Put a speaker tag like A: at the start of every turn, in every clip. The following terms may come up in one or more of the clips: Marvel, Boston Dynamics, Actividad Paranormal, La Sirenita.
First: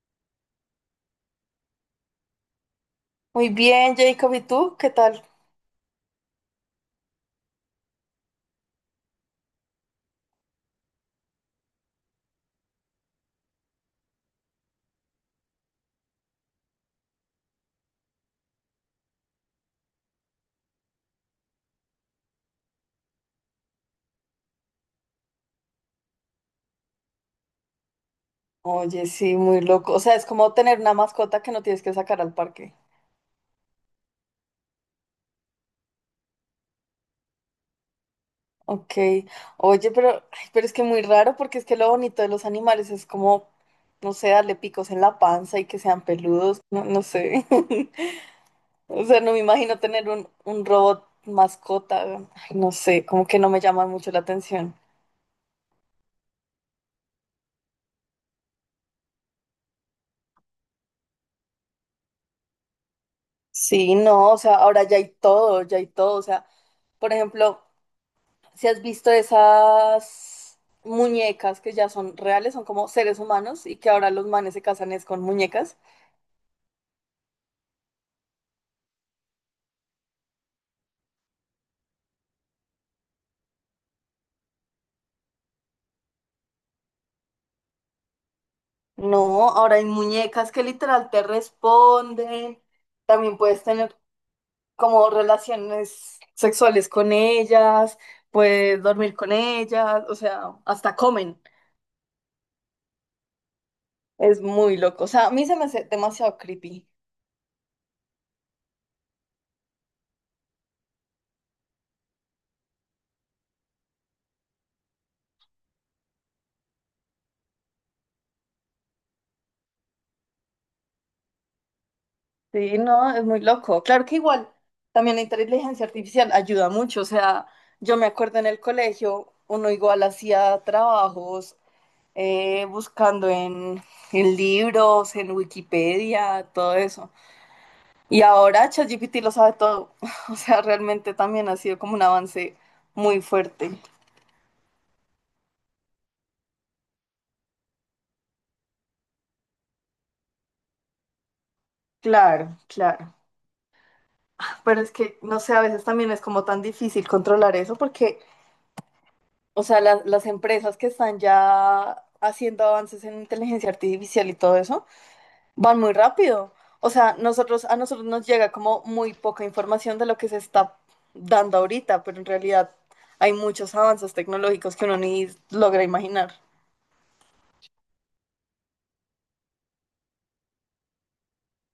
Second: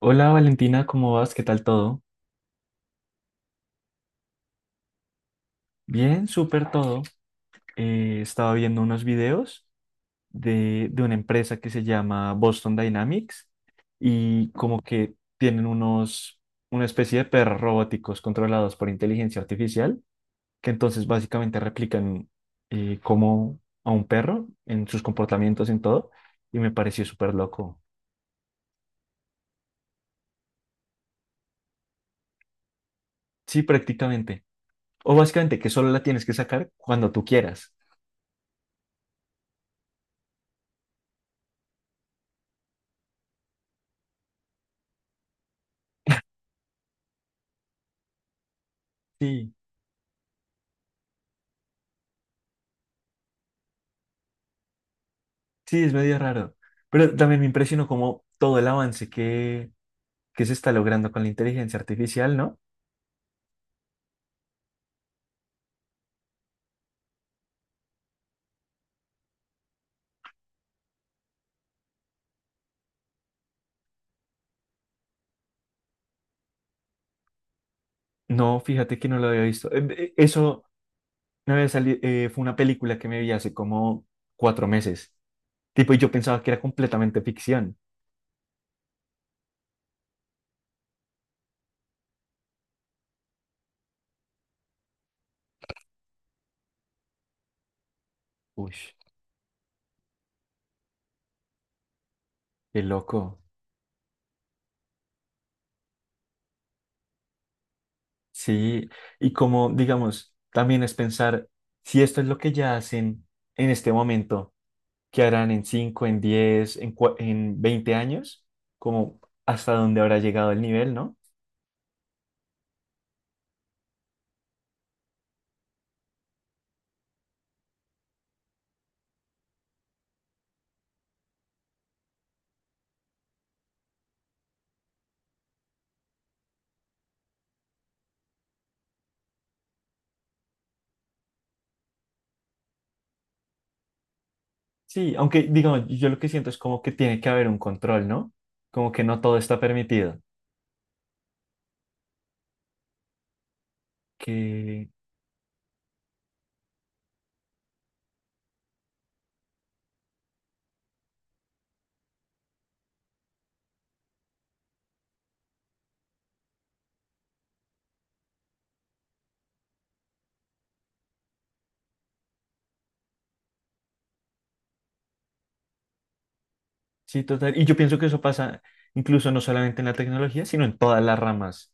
A: Hola Valentina, ¿cómo vas? ¿Qué tal todo?
B: Muy bien, Jacob, ¿y tú? ¿Qué tal?
A: Bien, súper todo. Estaba viendo unos videos de una empresa que se llama Boston Dynamics y como que tienen unos, una especie de perros robóticos controlados por inteligencia artificial que entonces básicamente replican como a un perro en sus comportamientos, en todo, y me pareció súper loco.
B: Oye, sí, muy loco. O sea, es como tener una mascota que no tienes que sacar al parque.
A: Sí, prácticamente. O básicamente que solo la tienes que sacar cuando tú quieras.
B: Ok. Oye, pero, ay, pero es que muy raro porque es que lo bonito de los animales es como, no sé, darle picos en la panza y que sean peludos. No, no sé. O sea, no me
A: Sí.
B: imagino tener un robot mascota. Ay, no sé, como que no me llama mucho la atención.
A: Sí, es medio raro. Pero también me impresionó como todo el avance que se está logrando con la inteligencia artificial, ¿no?
B: Sí, no, o sea, ahora ya hay todo, ya hay todo. O sea, por ejemplo. Si has visto esas muñecas que ya son reales, son como seres humanos y que ahora los manes se casan es con muñecas.
A: No, fíjate que no lo había visto. Eso me había salido, fue una película que me vi hace como 4 meses. Tipo, y yo pensaba que era completamente ficción.
B: No, ahora hay muñecas que literal te responden. También puedes tener como relaciones sexuales con ellas,
A: Uy,
B: puedes dormir con ellas, o sea, hasta comen.
A: qué loco.
B: Es muy loco. O sea, a mí se me hace demasiado creepy.
A: Sí, y como, digamos, también es pensar si esto es lo que ya hacen en este momento, ¿qué harán en 5, en 10, en, en 20 años? Como hasta dónde habrá llegado el nivel, ¿no?
B: Sí, no, es muy loco. Claro que igual, también la inteligencia artificial ayuda mucho. O sea, yo me acuerdo en el colegio, uno igual hacía trabajos buscando en libros, en Wikipedia, todo eso. Y ahora ChatGPT lo sabe todo. O sea, realmente también ha sido como un avance muy fuerte.
A: Sí, aunque digamos, yo lo que siento es como que tiene que haber un control, ¿no? Como que no todo está permitido.
B: Claro, claro. Pero
A: Que
B: es que, no sé, a veces también es como tan difícil controlar eso porque, o sea, las empresas que están ya haciendo avances en inteligencia artificial y todo eso, van muy rápido. O sea, nosotros, a nosotros nos llega como muy poca información de lo que se está dando ahorita, pero en realidad hay muchos avances tecnológicos que uno ni logra imaginar.
A: sí, total. Y yo pienso que eso pasa incluso no solamente en la tecnología, sino en todas las ramas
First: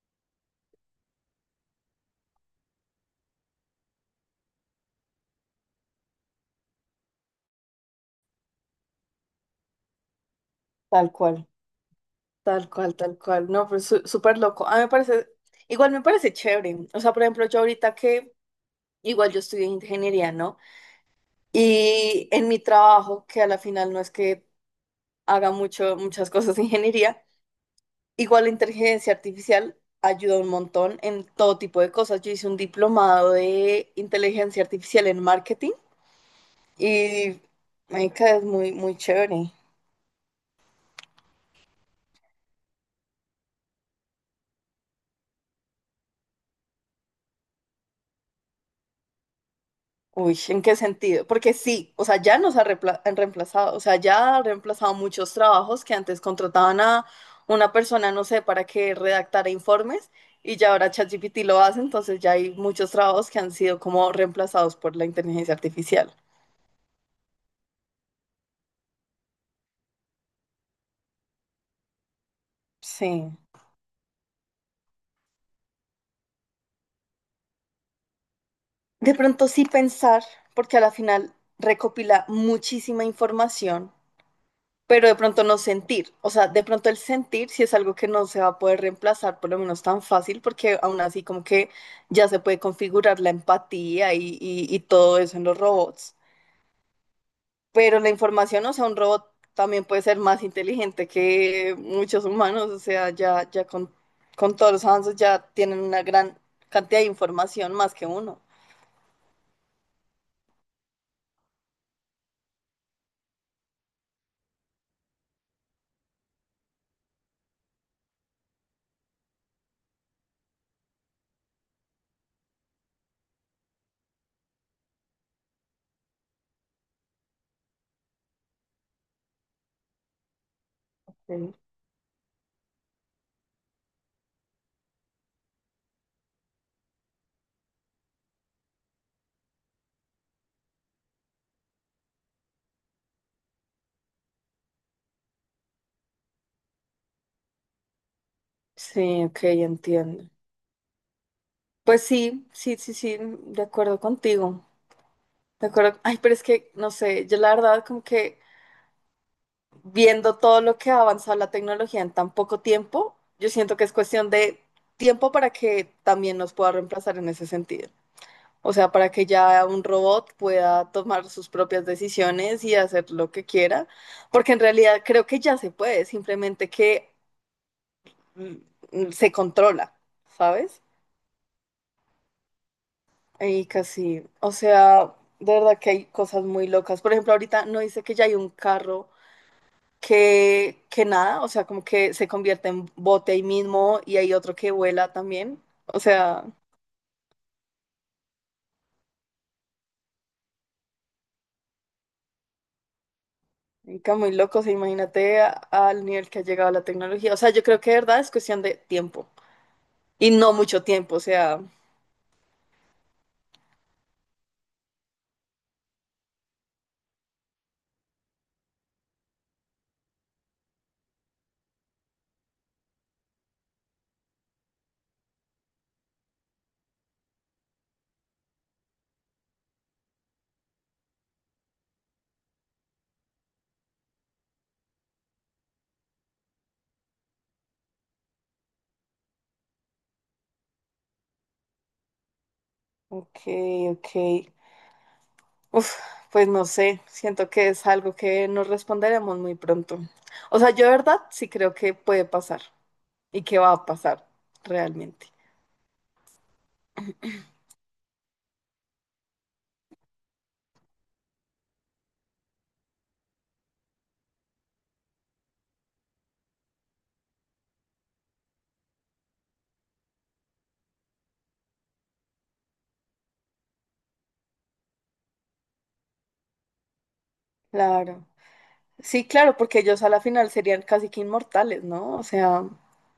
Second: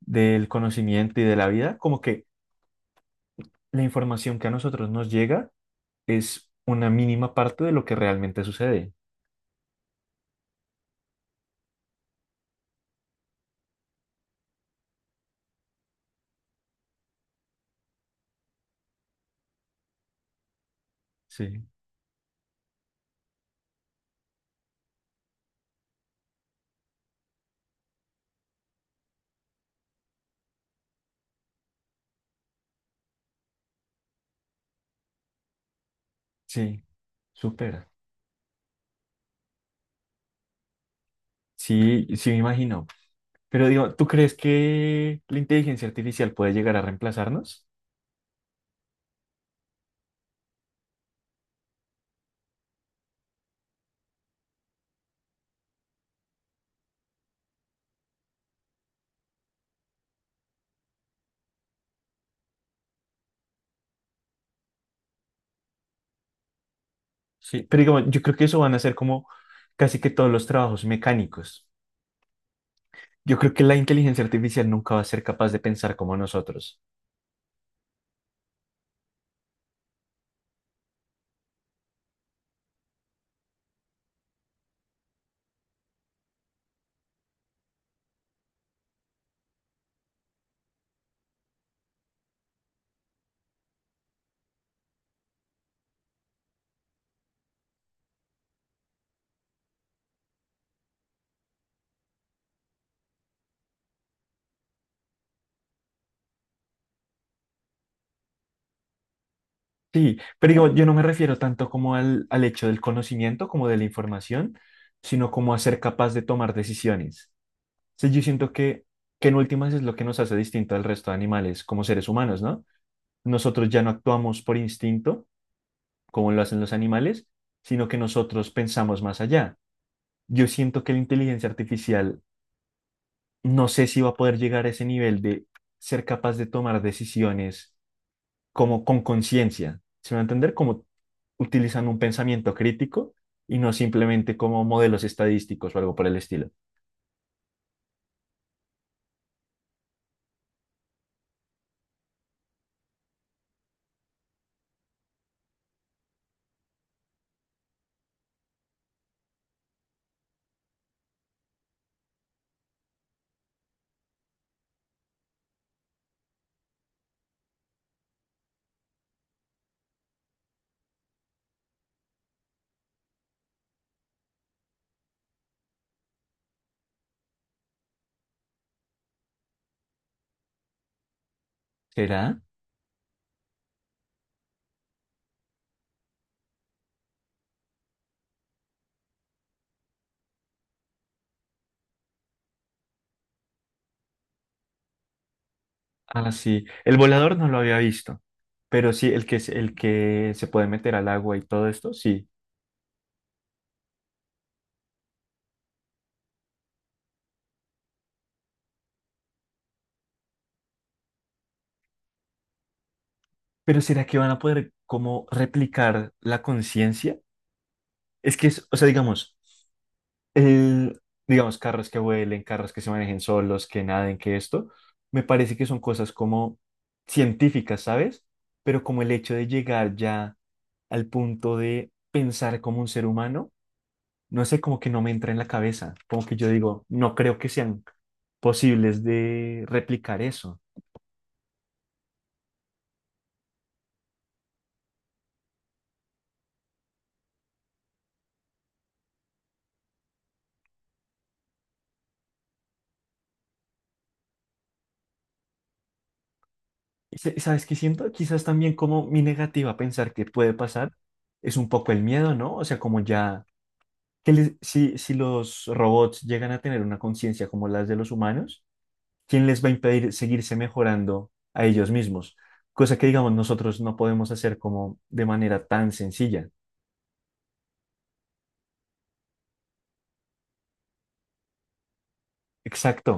A: del conocimiento y de la vida. Como que la información que a nosotros nos llega es una mínima parte de lo que realmente sucede.
B: Tal cual, tal cual, tal cual. No, pero súper loco. A mí me parece, igual me parece chévere. O sea, por ejemplo, yo ahorita que, igual yo estudié ingeniería, ¿no?
A: Sí,
B: Y en mi trabajo, que a la final no es que haga mucho, muchas cosas de ingeniería. Igual la inteligencia artificial ayuda un montón en todo tipo de cosas. Yo hice un diplomado de inteligencia artificial en marketing
A: sí,
B: y
A: súper.
B: marica, es muy, muy chévere.
A: Sí, sí me imagino. Pero digo, ¿tú crees que la inteligencia artificial puede llegar a reemplazarnos?
B: Uy, ¿en qué sentido? Porque sí, o sea, ya nos han reemplazado, o sea, ya ha reemplazado muchos trabajos que antes contrataban a una persona, no sé, para que redactara informes y ya ahora ChatGPT lo hace, entonces ya hay muchos trabajos que han sido como reemplazados por la inteligencia artificial.
A: Sí, pero digamos, yo creo que eso van a ser como casi que todos los trabajos mecánicos. Yo
B: Sí,
A: creo que la inteligencia artificial nunca va a ser capaz de pensar como nosotros.
B: de pronto sí pensar, porque a la final recopila muchísima información, pero de pronto no sentir. O sea, de pronto el sentir sí es algo que no se va a poder reemplazar, por lo menos tan fácil, porque aún así como que ya se puede configurar la empatía y todo eso en los robots. Pero la información, o sea, un robot también puede ser más inteligente que muchos humanos, o sea, ya con todos los avances ya tienen una gran cantidad de información más que uno.
A: Sí, pero digamos, yo no me refiero tanto como al hecho del conocimiento, como de la información, sino como a ser capaz de tomar decisiones. Sí, yo siento que en últimas es lo que nos hace distinto al resto de animales como seres humanos, ¿no? Nosotros ya no actuamos por instinto, como lo hacen los animales, sino que nosotros pensamos más allá. Yo siento que la inteligencia artificial no sé si va a poder llegar a ese nivel de ser capaz de tomar decisiones como con conciencia. ¿Se me va a entender? Como utilizando un pensamiento crítico y no simplemente como modelos estadísticos o algo por el estilo.
B: Sí, ok, entiendo. Pues sí, sí, sí, sí, de acuerdo contigo. De acuerdo. Ay, pero es que, no sé, yo la verdad como que viendo todo lo que ha avanzado la tecnología en tan poco tiempo, yo siento que es cuestión de tiempo para que también nos pueda reemplazar en ese sentido. O sea, para que ya un robot pueda tomar sus propias decisiones y hacer lo que quiera, porque en realidad creo que ya se puede, simplemente que mm, se controla, ¿sabes?
A: ¿Será?
B: Y casi, o sea, de verdad que hay cosas muy locas. Por ejemplo, ahorita no dice que ya hay un carro que nada, o sea, como que se convierte en bote ahí mismo y hay otro que vuela también. O
A: Ah,
B: sea,
A: sí. El volador no lo había visto, pero sí, el que se puede meter al agua y todo esto, sí.
B: está muy loco, o sea, imagínate al nivel que ha llegado la tecnología. O sea, yo creo que de verdad es cuestión de tiempo y no mucho tiempo, o sea,
A: Pero ¿será que van a poder como replicar la conciencia? Es que es, o sea, digamos. el, digamos, carros que vuelen, carros que se manejen solos, que naden, que esto, me parece que son cosas como científicas, ¿sabes? Pero como el hecho de llegar ya al punto de pensar como un ser humano, no sé, como que no me entra en la cabeza, como que yo digo, no creo que sean posibles de replicar eso.
B: ok, ok. Uf, pues no sé, siento que es algo que nos responderemos muy pronto. O sea, yo de verdad sí creo que puede pasar. ¿Y qué va a pasar realmente?
A: ¿Sabes qué siento? Quizás también como mi negativa a pensar que puede pasar es un poco el miedo, ¿no? O sea, como ya si, si los robots llegan a tener una conciencia como las de los humanos, ¿quién les va a impedir seguirse mejorando a ellos mismos? Cosa que, digamos, nosotros no podemos hacer como de manera tan sencilla.
B: Claro. Sí, claro, porque ellos a la final serían casi que inmortales, ¿no? O sea,
A: Exacto,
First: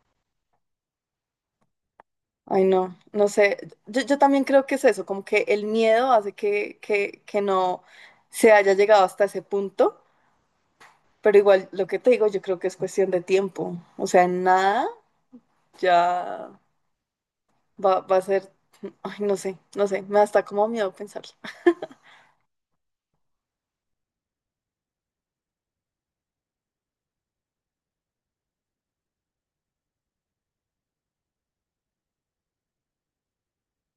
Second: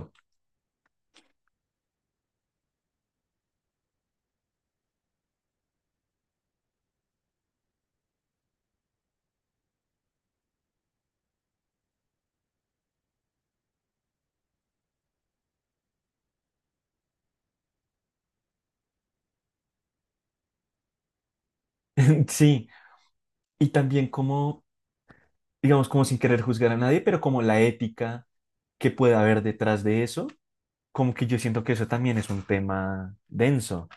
B: ay no, no sé. Yo también creo que es eso, como que el miedo hace que no se haya llegado hasta ese punto, pero igual lo que te digo, yo creo que es cuestión de tiempo. O sea, en nada ya va a ser, ay no sé, no sé, me da hasta como miedo pensarlo.
A: sí. Y también como, digamos, como sin querer juzgar a nadie, pero como la ética que pueda haber detrás de eso, como que yo siento que eso también es un tema denso.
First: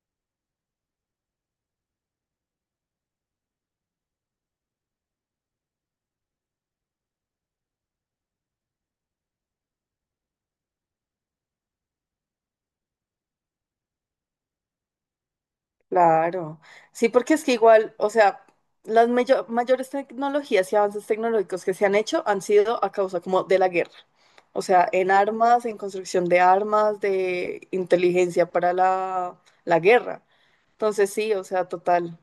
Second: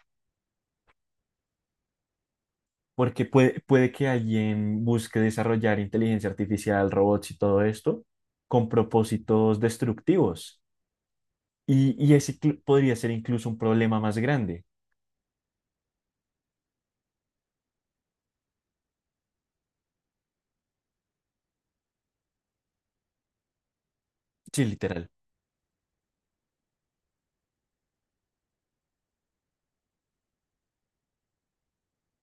A: Porque puede que alguien busque desarrollar inteligencia artificial, robots y todo esto con propósitos destructivos. Y ese podría ser incluso un problema más grande.
B: Claro, sí, porque es que igual, o sea, las mayores tecnologías y avances tecnológicos que se han hecho han sido a causa como de la guerra, o
A: Sí,
B: sea,
A: literal.
B: en armas, en construcción de armas, de inteligencia para la guerra. Entonces sí, o sea, total.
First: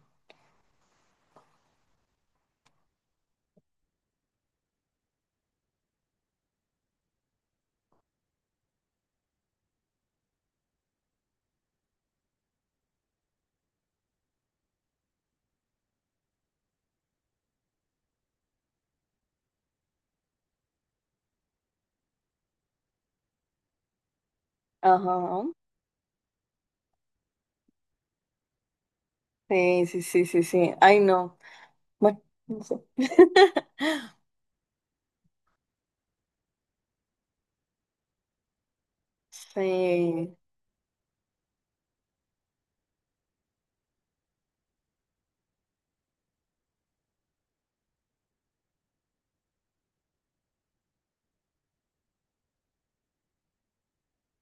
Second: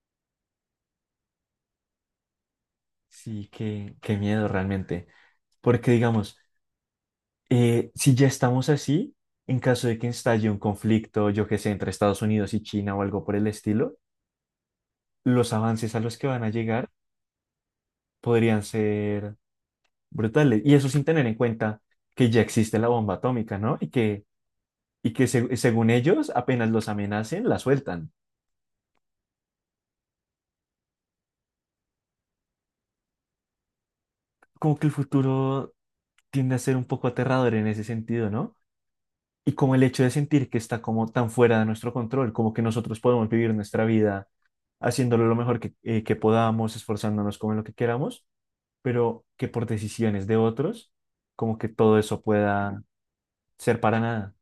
A: Sí, qué miedo realmente. Porque digamos, si ya estamos así, en caso de que estalle un conflicto, yo que sé, entre Estados Unidos y China o algo por el estilo, los avances a los que van a llegar podrían ser brutales. Y eso sin tener en cuenta que ya existe la bomba atómica, ¿no? Y que
B: Ajá.
A: se- según ellos, apenas los amenacen, la sueltan.
B: Sí, sí, sí, sí, sí. Ay, no. Bueno, no sé.
A: Como que el futuro tiende a ser un poco aterrador en ese sentido, ¿no? Y como el hecho de
B: Sí.
A: sentir que está como tan fuera de nuestro control, como que nosotros podemos vivir nuestra vida haciéndolo lo mejor que podamos, esforzándonos como en lo que queramos, pero que por decisiones de otros, como que todo eso pueda ser para nada.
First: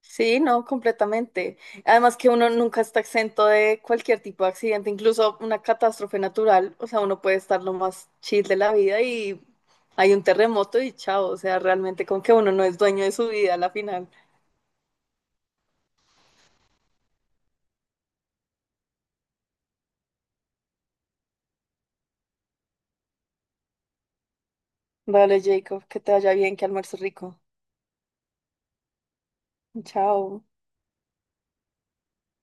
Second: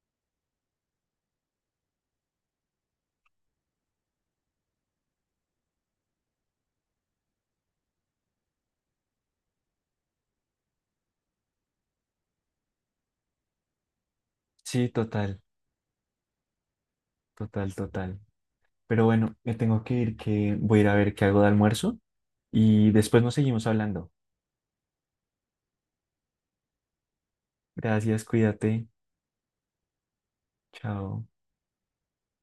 B: Sí, no, completamente. Además que uno nunca está exento de cualquier tipo de accidente, incluso una catástrofe natural. O sea, uno puede estar lo más chill de la vida y hay un terremoto y chao. O sea, realmente como que uno no es dueño de su vida a la final.
A: Sí, total, total, total. Pero bueno, me tengo que ir, que voy a ir a ver qué hago de almuerzo y después nos seguimos hablando.
B: Vale, Jacob, que te vaya bien, que almuerzo rico.
A: Gracias, cuídate.
B: Chao.
A: Chao.